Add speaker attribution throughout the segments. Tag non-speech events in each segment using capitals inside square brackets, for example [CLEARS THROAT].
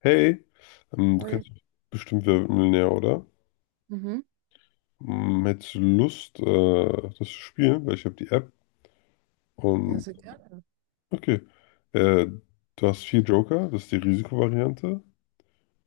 Speaker 1: Hey, du
Speaker 2: Hi.
Speaker 1: kennst bestimmt Wer wird Millionär, oder?
Speaker 2: Mhm.
Speaker 1: Hättest du Lust, das zu spielen? Weil ich habe die App
Speaker 2: Ja,
Speaker 1: und.
Speaker 2: sehr gerne.
Speaker 1: Okay. Äh, Du hast vier Joker, das ist die Risikovariante.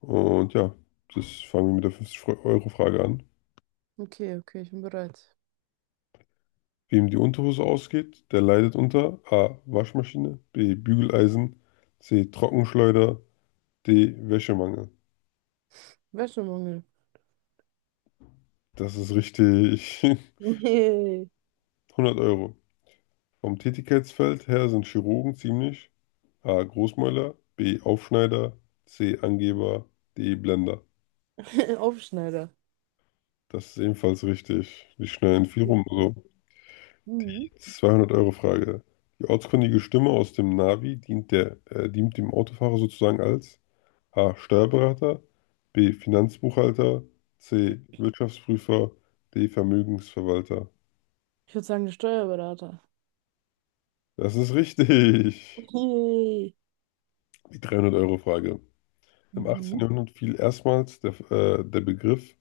Speaker 1: Und ja, das fangen wir mit der 50-Euro-Frage an.
Speaker 2: Okay, okay, ich bin bereit.
Speaker 1: Wem die Unterhose ausgeht, der leidet unter A. Waschmaschine, B. Bügeleisen, C. Trockenschleuder, D. Wäschemangel.
Speaker 2: Wäschemangel.
Speaker 1: Das ist richtig. [LAUGHS]
Speaker 2: Nee.
Speaker 1: 100 Euro. Vom Tätigkeitsfeld her sind Chirurgen ziemlich A. Großmäuler, B. Aufschneider, C. Angeber, D. Blender.
Speaker 2: [LAUGHS] Aufschneider.
Speaker 1: Das ist ebenfalls richtig. Die schneiden viel rum. Also,
Speaker 2: Mhm.
Speaker 1: die 200-Euro-Frage. Die ortskundige Stimme aus dem Navi dient dem Autofahrer sozusagen als A. Steuerberater, B. Finanzbuchhalter, C. Wirtschaftsprüfer, D. Vermögensverwalter.
Speaker 2: Ich würde sagen, der Steuerberater.
Speaker 1: Das ist richtig.
Speaker 2: Yay.
Speaker 1: Die 300-Euro-Frage. Im 18.
Speaker 2: Mhm.
Speaker 1: Jahrhundert fiel erstmals der Begriff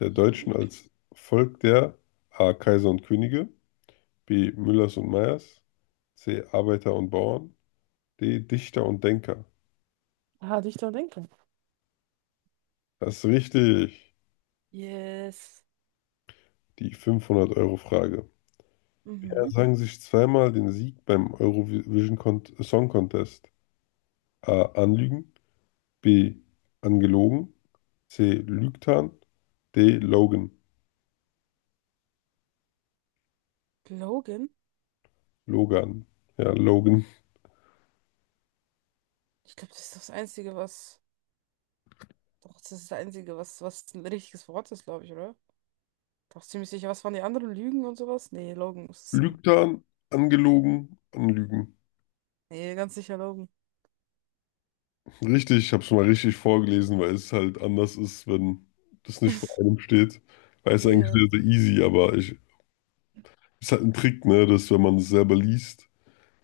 Speaker 1: der Deutschen als Volk der A. Kaiser und Könige, B. Müllers und Meyers, C. Arbeiter und Bauern, D. Dichter und Denker.
Speaker 2: Ah, Dichter und Denker.
Speaker 1: Das ist richtig.
Speaker 2: Yes.
Speaker 1: Die 500 Euro Frage. Wer
Speaker 2: Mhm.
Speaker 1: sang sich zweimal den Sieg beim Eurovision Con Song Contest? A. Anlügen, B. Angelogen, C. Lügtan, D. Logan.
Speaker 2: Logan?
Speaker 1: Logan. Ja, Logan.
Speaker 2: Ich glaube, das ist das Einzige, was. Doch, das ist das Einzige, was ein richtiges Wort ist, glaube ich, oder? Doch ziemlich sicher. Was waren die anderen? Lügen und sowas? Nee, Logan muss es sein.
Speaker 1: Lügtan, angelogen, anlügen.
Speaker 2: Nee, ganz sicher Logan.
Speaker 1: Richtig, ich habe es mal richtig vorgelesen, weil es halt anders ist, wenn das nicht vor einem steht. Weil es eigentlich
Speaker 2: Ja,
Speaker 1: sehr, sehr easy, aber ist halt ein Trick, ne, dass wenn man es selber liest,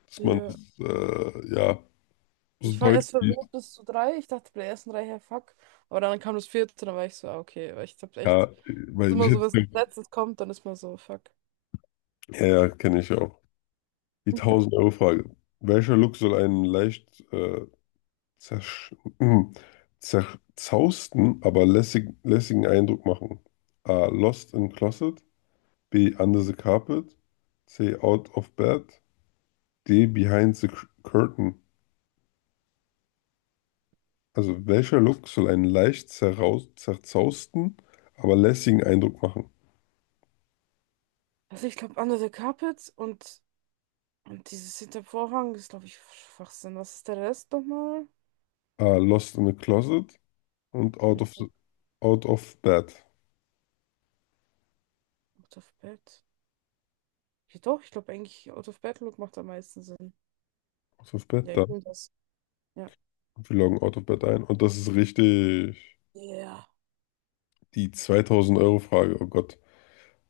Speaker 1: dass man
Speaker 2: ja.
Speaker 1: es, ja, so
Speaker 2: Ich war
Speaker 1: deutlich
Speaker 2: erst
Speaker 1: liest.
Speaker 2: verwirrt bis zu drei. Ich dachte bei der ersten drei, hey, fuck. Aber dann kam das vierte, dann war ich so, ah, okay. Weil ich hab echt,
Speaker 1: Ja,
Speaker 2: ist
Speaker 1: weil
Speaker 2: immer so, wenn es
Speaker 1: ich,
Speaker 2: als letztes kommt, dann ist man so, fuck.
Speaker 1: ja, ja, kenne ich auch. Die
Speaker 2: [LAUGHS]
Speaker 1: 1000-Euro-Frage. Welcher Look soll einen leicht zersch [CLEARS THROAT] zerzausten, aber lässigen Eindruck machen? A. Lost in Closet. B. Under the Carpet. C. Out of Bed. D. Behind the Curtain. Also, welcher Look soll einen leicht zerraus zerzausten, aber lässigen Eindruck machen?
Speaker 2: Also ich glaube, Under the Carpet und dieses hinter dem Vorhang ist, glaube ich, Schwachsinn. Was ist der Rest nochmal?
Speaker 1: A. Lost in a Closet und
Speaker 2: Mhm.
Speaker 1: out of Bed.
Speaker 2: Out of Bed. Ja, doch, ich glaube eigentlich, Out of Bed Look macht am meisten Sinn.
Speaker 1: Out of Bed,
Speaker 2: Ja,
Speaker 1: da.
Speaker 2: ich nehme das. Ja.
Speaker 1: Wir loggen Out of Bed ein. Und das ist richtig.
Speaker 2: Ja.
Speaker 1: Die 2000 Euro Frage, oh Gott.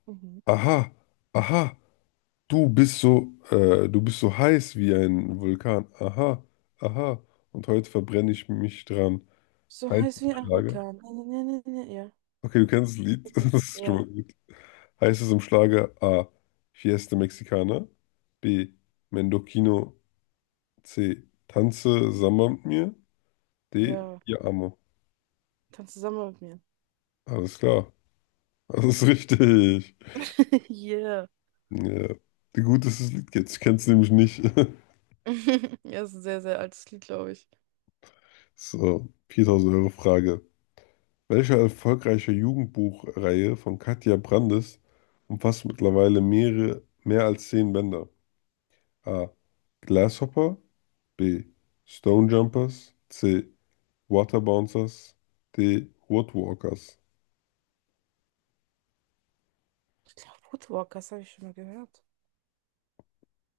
Speaker 2: Mhm.
Speaker 1: Aha, aha, du bist so heiß wie ein Vulkan. Aha, aha. Und heute verbrenne ich mich dran.
Speaker 2: So
Speaker 1: Heiße
Speaker 2: heiß wie ein
Speaker 1: Frage.
Speaker 2: Orkan. Ne, ne, ne, ne, ne. Ja.
Speaker 1: Okay, du kennst das Lied. [LAUGHS]
Speaker 2: [LAUGHS]
Speaker 1: Das ist schon
Speaker 2: Ja.
Speaker 1: mal gut. Heißt es im Schlager A. Fiesta Mexicana, B. Mendocino, C. Tanze Samba mit mir, D.
Speaker 2: Ja.
Speaker 1: Ihr Amo.
Speaker 2: Tanz zusammen mit mir.
Speaker 1: Alles klar, [LAUGHS] das ist richtig.
Speaker 2: [LAUGHS] Yeah.
Speaker 1: Ja. Gut, dass du das Lied kennst. Ich kenn's nämlich nicht. [LAUGHS]
Speaker 2: [LAUGHS] Ja, das ist ein sehr, sehr altes Lied, glaube ich.
Speaker 1: So, 4000 Euro Frage. Welche erfolgreiche Jugendbuchreihe von Katja Brandes umfasst mittlerweile mehr als 10 Bänder? A. Grasshopper, B. Stone Jumpers, C. Water Bouncers, die Woodwalkers,
Speaker 2: Ich glaube, Woodwalkers habe ich schon mal gehört.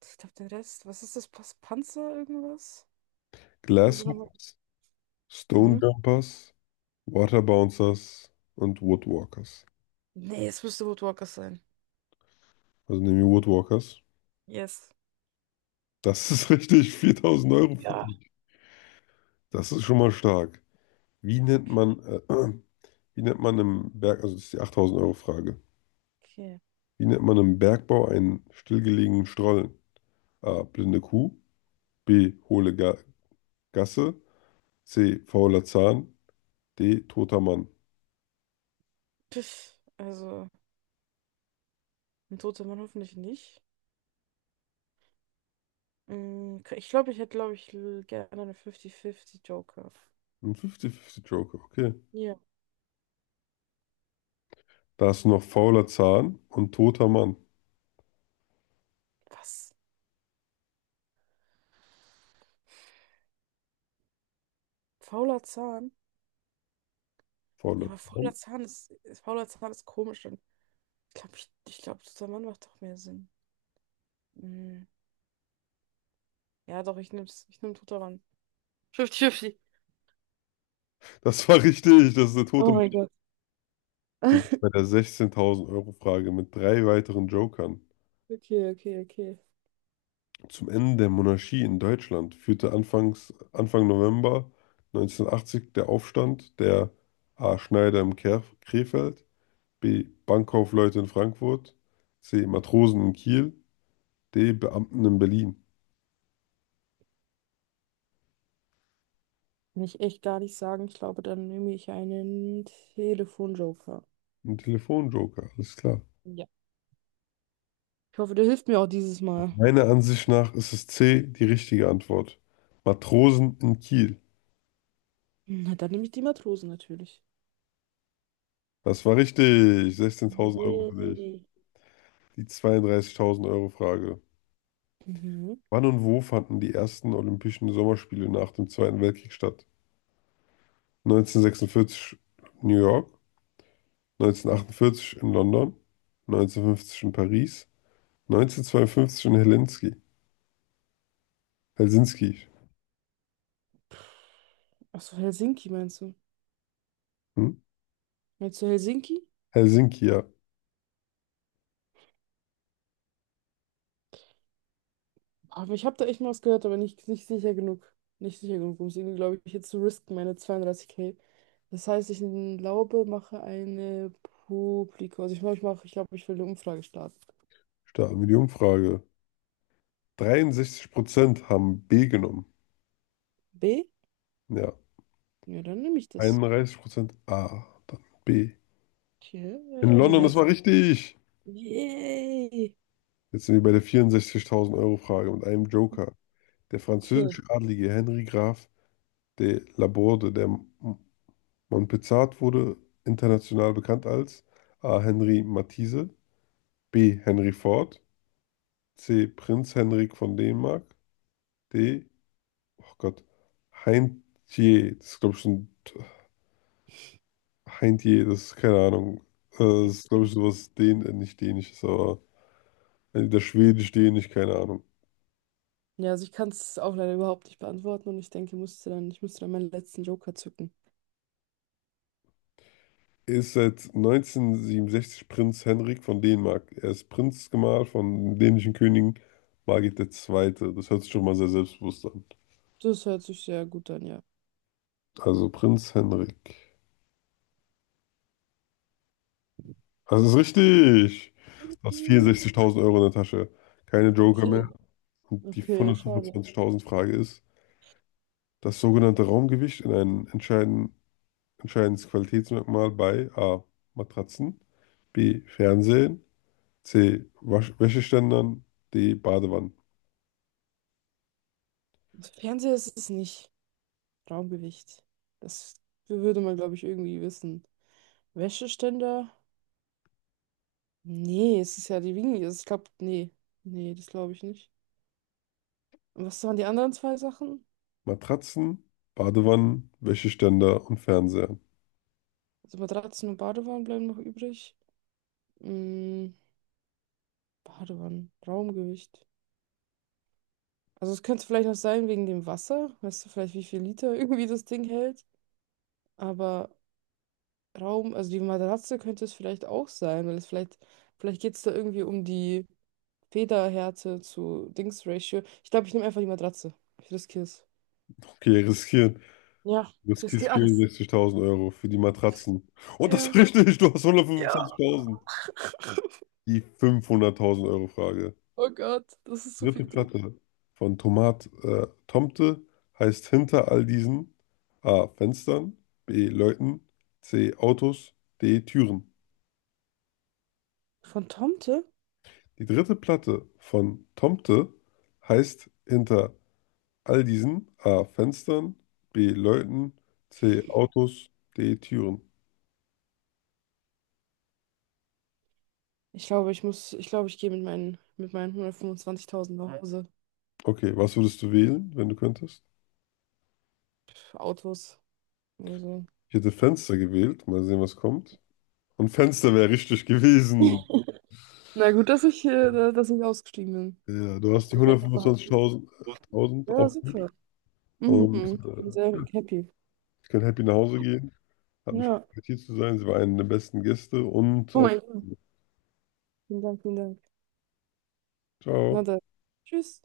Speaker 2: Ich glaube, den Rest. Was ist das? Panzer irgendwas? Kannst du nochmal.
Speaker 1: Glasshoppers, Stonejumpers,
Speaker 2: Mhm.
Speaker 1: Jumpers, Water Bouncers und Woodwalkers.
Speaker 2: Nee, es müsste Woodwalkers sein.
Speaker 1: Also nehmen wir Woodwalkers.
Speaker 2: Yes.
Speaker 1: Das ist [LAUGHS] richtig, 4000 Euro für
Speaker 2: Ja.
Speaker 1: dich. Das ist schon mal stark. Wie nennt man, äh, [CLEARS THROAT] äh, wie nennt man im Berg, also das ist die 8000 Euro Frage.
Speaker 2: Okay.
Speaker 1: Wie nennt man im Bergbau einen stillgelegenen Stollen? A. Blinde Kuh. B. Hohle Ga Gasse. C. Fauler Zahn. D. Toter Mann.
Speaker 2: Pff, also, ein toter Mann hoffentlich nicht. Ich glaube, ich hätte, glaube ich, gerne eine 50-50 Joker.
Speaker 1: Ein 50-50 Joker, okay.
Speaker 2: Ja.
Speaker 1: Da hast du noch fauler Zahn und toter Mann.
Speaker 2: Was? Fauler Zahn? Ja,
Speaker 1: Fauler
Speaker 2: aber
Speaker 1: Zahn.
Speaker 2: fauler Zahn fauler Zahn ist komisch. Und ich glaube, ich glaube, toter Mann macht doch mehr Sinn. Mm. Ja, doch, ich nehm's. Ich nehm Tutoran. 50-50.
Speaker 1: Das war richtig, das ist der tote
Speaker 2: Oh
Speaker 1: Mann.
Speaker 2: mein Gott.
Speaker 1: Du bist
Speaker 2: [LAUGHS]
Speaker 1: bei der 16.000-Euro-Frage mit drei weiteren Jokern.
Speaker 2: Okay, okay, okay.
Speaker 1: Zum Ende der Monarchie in Deutschland führte Anfang November 1980 der Aufstand der A. Schneider im Krefeld, B. Bankkaufleute in Frankfurt, C. Matrosen in Kiel, D. Beamten in Berlin.
Speaker 2: Kann ich echt gar nicht sagen. Ich glaube, dann nehme ich einen Telefonjoker.
Speaker 1: Ein Telefonjoker, alles klar.
Speaker 2: Ja. Ich hoffe, der hilft mir auch dieses Mal.
Speaker 1: Meiner Ansicht nach ist es C, die richtige Antwort. Matrosen in Kiel.
Speaker 2: Na, dann nehme ich die Matrosen natürlich.
Speaker 1: Das war richtig. 16.000 Euro für dich.
Speaker 2: Yay.
Speaker 1: Die 32.000 Euro Frage.
Speaker 2: Mhm.
Speaker 1: Wann und wo fanden die ersten Olympischen Sommerspiele nach dem Zweiten Weltkrieg statt? 1946 New York, 1948 in London, 1950 in Paris, 1952 in Helsinki. Helsinki.
Speaker 2: Achso, Helsinki meinst du?
Speaker 1: Hm?
Speaker 2: Meinst du Helsinki?
Speaker 1: Helsinki, ja.
Speaker 2: Aber ich habe da echt mal was gehört, aber nicht sicher genug. Nicht sicher genug, um es irgendwie, glaube ich, jetzt zu risken, meine 32k. Das heißt, ich glaube, mache eine Publikum. Also ich glaube, ich mache, ich glaube, ich will eine Umfrage starten.
Speaker 1: Starten wir die Umfrage. 63% haben B genommen.
Speaker 2: B?
Speaker 1: Ja.
Speaker 2: Ja, dann nehme ich das.
Speaker 1: 31% A, dann B.
Speaker 2: Hier, ja,
Speaker 1: In
Speaker 2: ich nehme die
Speaker 1: London, das war
Speaker 2: Mehrzahl.
Speaker 1: richtig.
Speaker 2: Yay!
Speaker 1: Jetzt sind wir bei der 64.000 Euro Frage mit einem Joker. Der
Speaker 2: Okay.
Speaker 1: französische Adlige Henri Graf de Laborde, Montpezat wurde, international bekannt als A. Henri Matisse, B. Henry Ford, C. Prinz Henrik von Dänemark, D. Oh Gott, Heintje, das ist keine Ahnung. Das ist glaube ich sowas den nicht Dänisches, aber. Also entweder Schwedisch, Dänisch, keine Ahnung.
Speaker 2: Ja, also ich kann es auch leider überhaupt nicht beantworten und ich denke, musste dann, ich müsste dann meinen letzten Joker zücken.
Speaker 1: Er ist seit 1967 Prinz Henrik von Dänemark. Er ist Prinzgemahl von dänischen Königin Margit der Zweite. Das hört sich schon mal sehr selbstbewusst an.
Speaker 2: Das hört sich sehr gut an, ja.
Speaker 1: Also Prinz Henrik. Das ist richtig. Du hast
Speaker 2: Piep.
Speaker 1: 64.000 Euro in der Tasche. Keine Joker
Speaker 2: Okay.
Speaker 1: mehr. Und die
Speaker 2: Okay, schade.
Speaker 1: 125.000 Frage ist, das sogenannte Raumgewicht in einem entscheidendes Qualitätsmerkmal bei A. Matratzen, B. Fernsehen, C. Wasch Wäscheständern. D. Badewannen.
Speaker 2: Fernseher ist es nicht. Raumgewicht. Das würde man, glaube ich, irgendwie wissen. Wäscheständer? Nee, es ist ja die Wiege. Also ich glaube, nee. Nee, das glaube ich nicht. Und was waren die anderen zwei Sachen?
Speaker 1: Matratzen, Badewannen, Wäscheständer und Fernseher.
Speaker 2: Also Matratzen und Badewannen bleiben noch übrig. Mm, Badewannen, Raumgewicht. Also es könnte vielleicht noch sein wegen dem Wasser. Weißt du vielleicht, wie viel Liter [LAUGHS] irgendwie das Ding hält? Aber Raum, also die Matratze könnte es vielleicht auch sein, weil es vielleicht geht es da irgendwie um die Federhärte zu Dings-Ratio. Ich glaube, ich nehme einfach die Matratze. Ich riskiere es.
Speaker 1: Okay, riskieren.
Speaker 2: Ja,
Speaker 1: Du
Speaker 2: ich
Speaker 1: riskierst
Speaker 2: riskiere alles.
Speaker 1: 64.000 Euro für die Matratzen. Und das ist
Speaker 2: Ja.
Speaker 1: richtig, du hast
Speaker 2: Ja.
Speaker 1: 125.000. Die 500.000 Euro Frage.
Speaker 2: Oh Gott, das ist zu
Speaker 1: Dritte
Speaker 2: viel Druck.
Speaker 1: Platte von Tomat Tomte heißt hinter all diesen A. Fenstern, B. Leuten, C. Autos, D. Türen.
Speaker 2: Von Tomte?
Speaker 1: Die dritte Platte von Tomte heißt hinter all diesen A. Fenstern, B. Leuten, C. Autos, D. Türen.
Speaker 2: Ich glaube, ich gehe mit meinen 125.000 nach Hause.
Speaker 1: Okay, was würdest du wählen, wenn du könntest?
Speaker 2: Pff, Autos oder so.
Speaker 1: Ich hätte Fenster gewählt. Mal sehen, was kommt. Und Fenster wäre richtig gewesen.
Speaker 2: [LAUGHS] Na gut, dass ich ausgestiegen bin.
Speaker 1: Ja, du
Speaker 2: Weil
Speaker 1: hast
Speaker 2: ich
Speaker 1: die
Speaker 2: will Geld noch behalten. Will.
Speaker 1: 125.000 1000
Speaker 2: Ja,
Speaker 1: auch gut.
Speaker 2: super.
Speaker 1: Und
Speaker 2: Mhm. Ich bin sehr happy.
Speaker 1: ich kann happy nach Hause gehen. Hat mich
Speaker 2: Ja.
Speaker 1: gefreut, hier zu sein. Sie war eine der besten Gäste. Und
Speaker 2: Oh
Speaker 1: auf
Speaker 2: mein Gott. Vielen Dank, vielen Dank. Na
Speaker 1: Ciao.
Speaker 2: dann. Tschüss.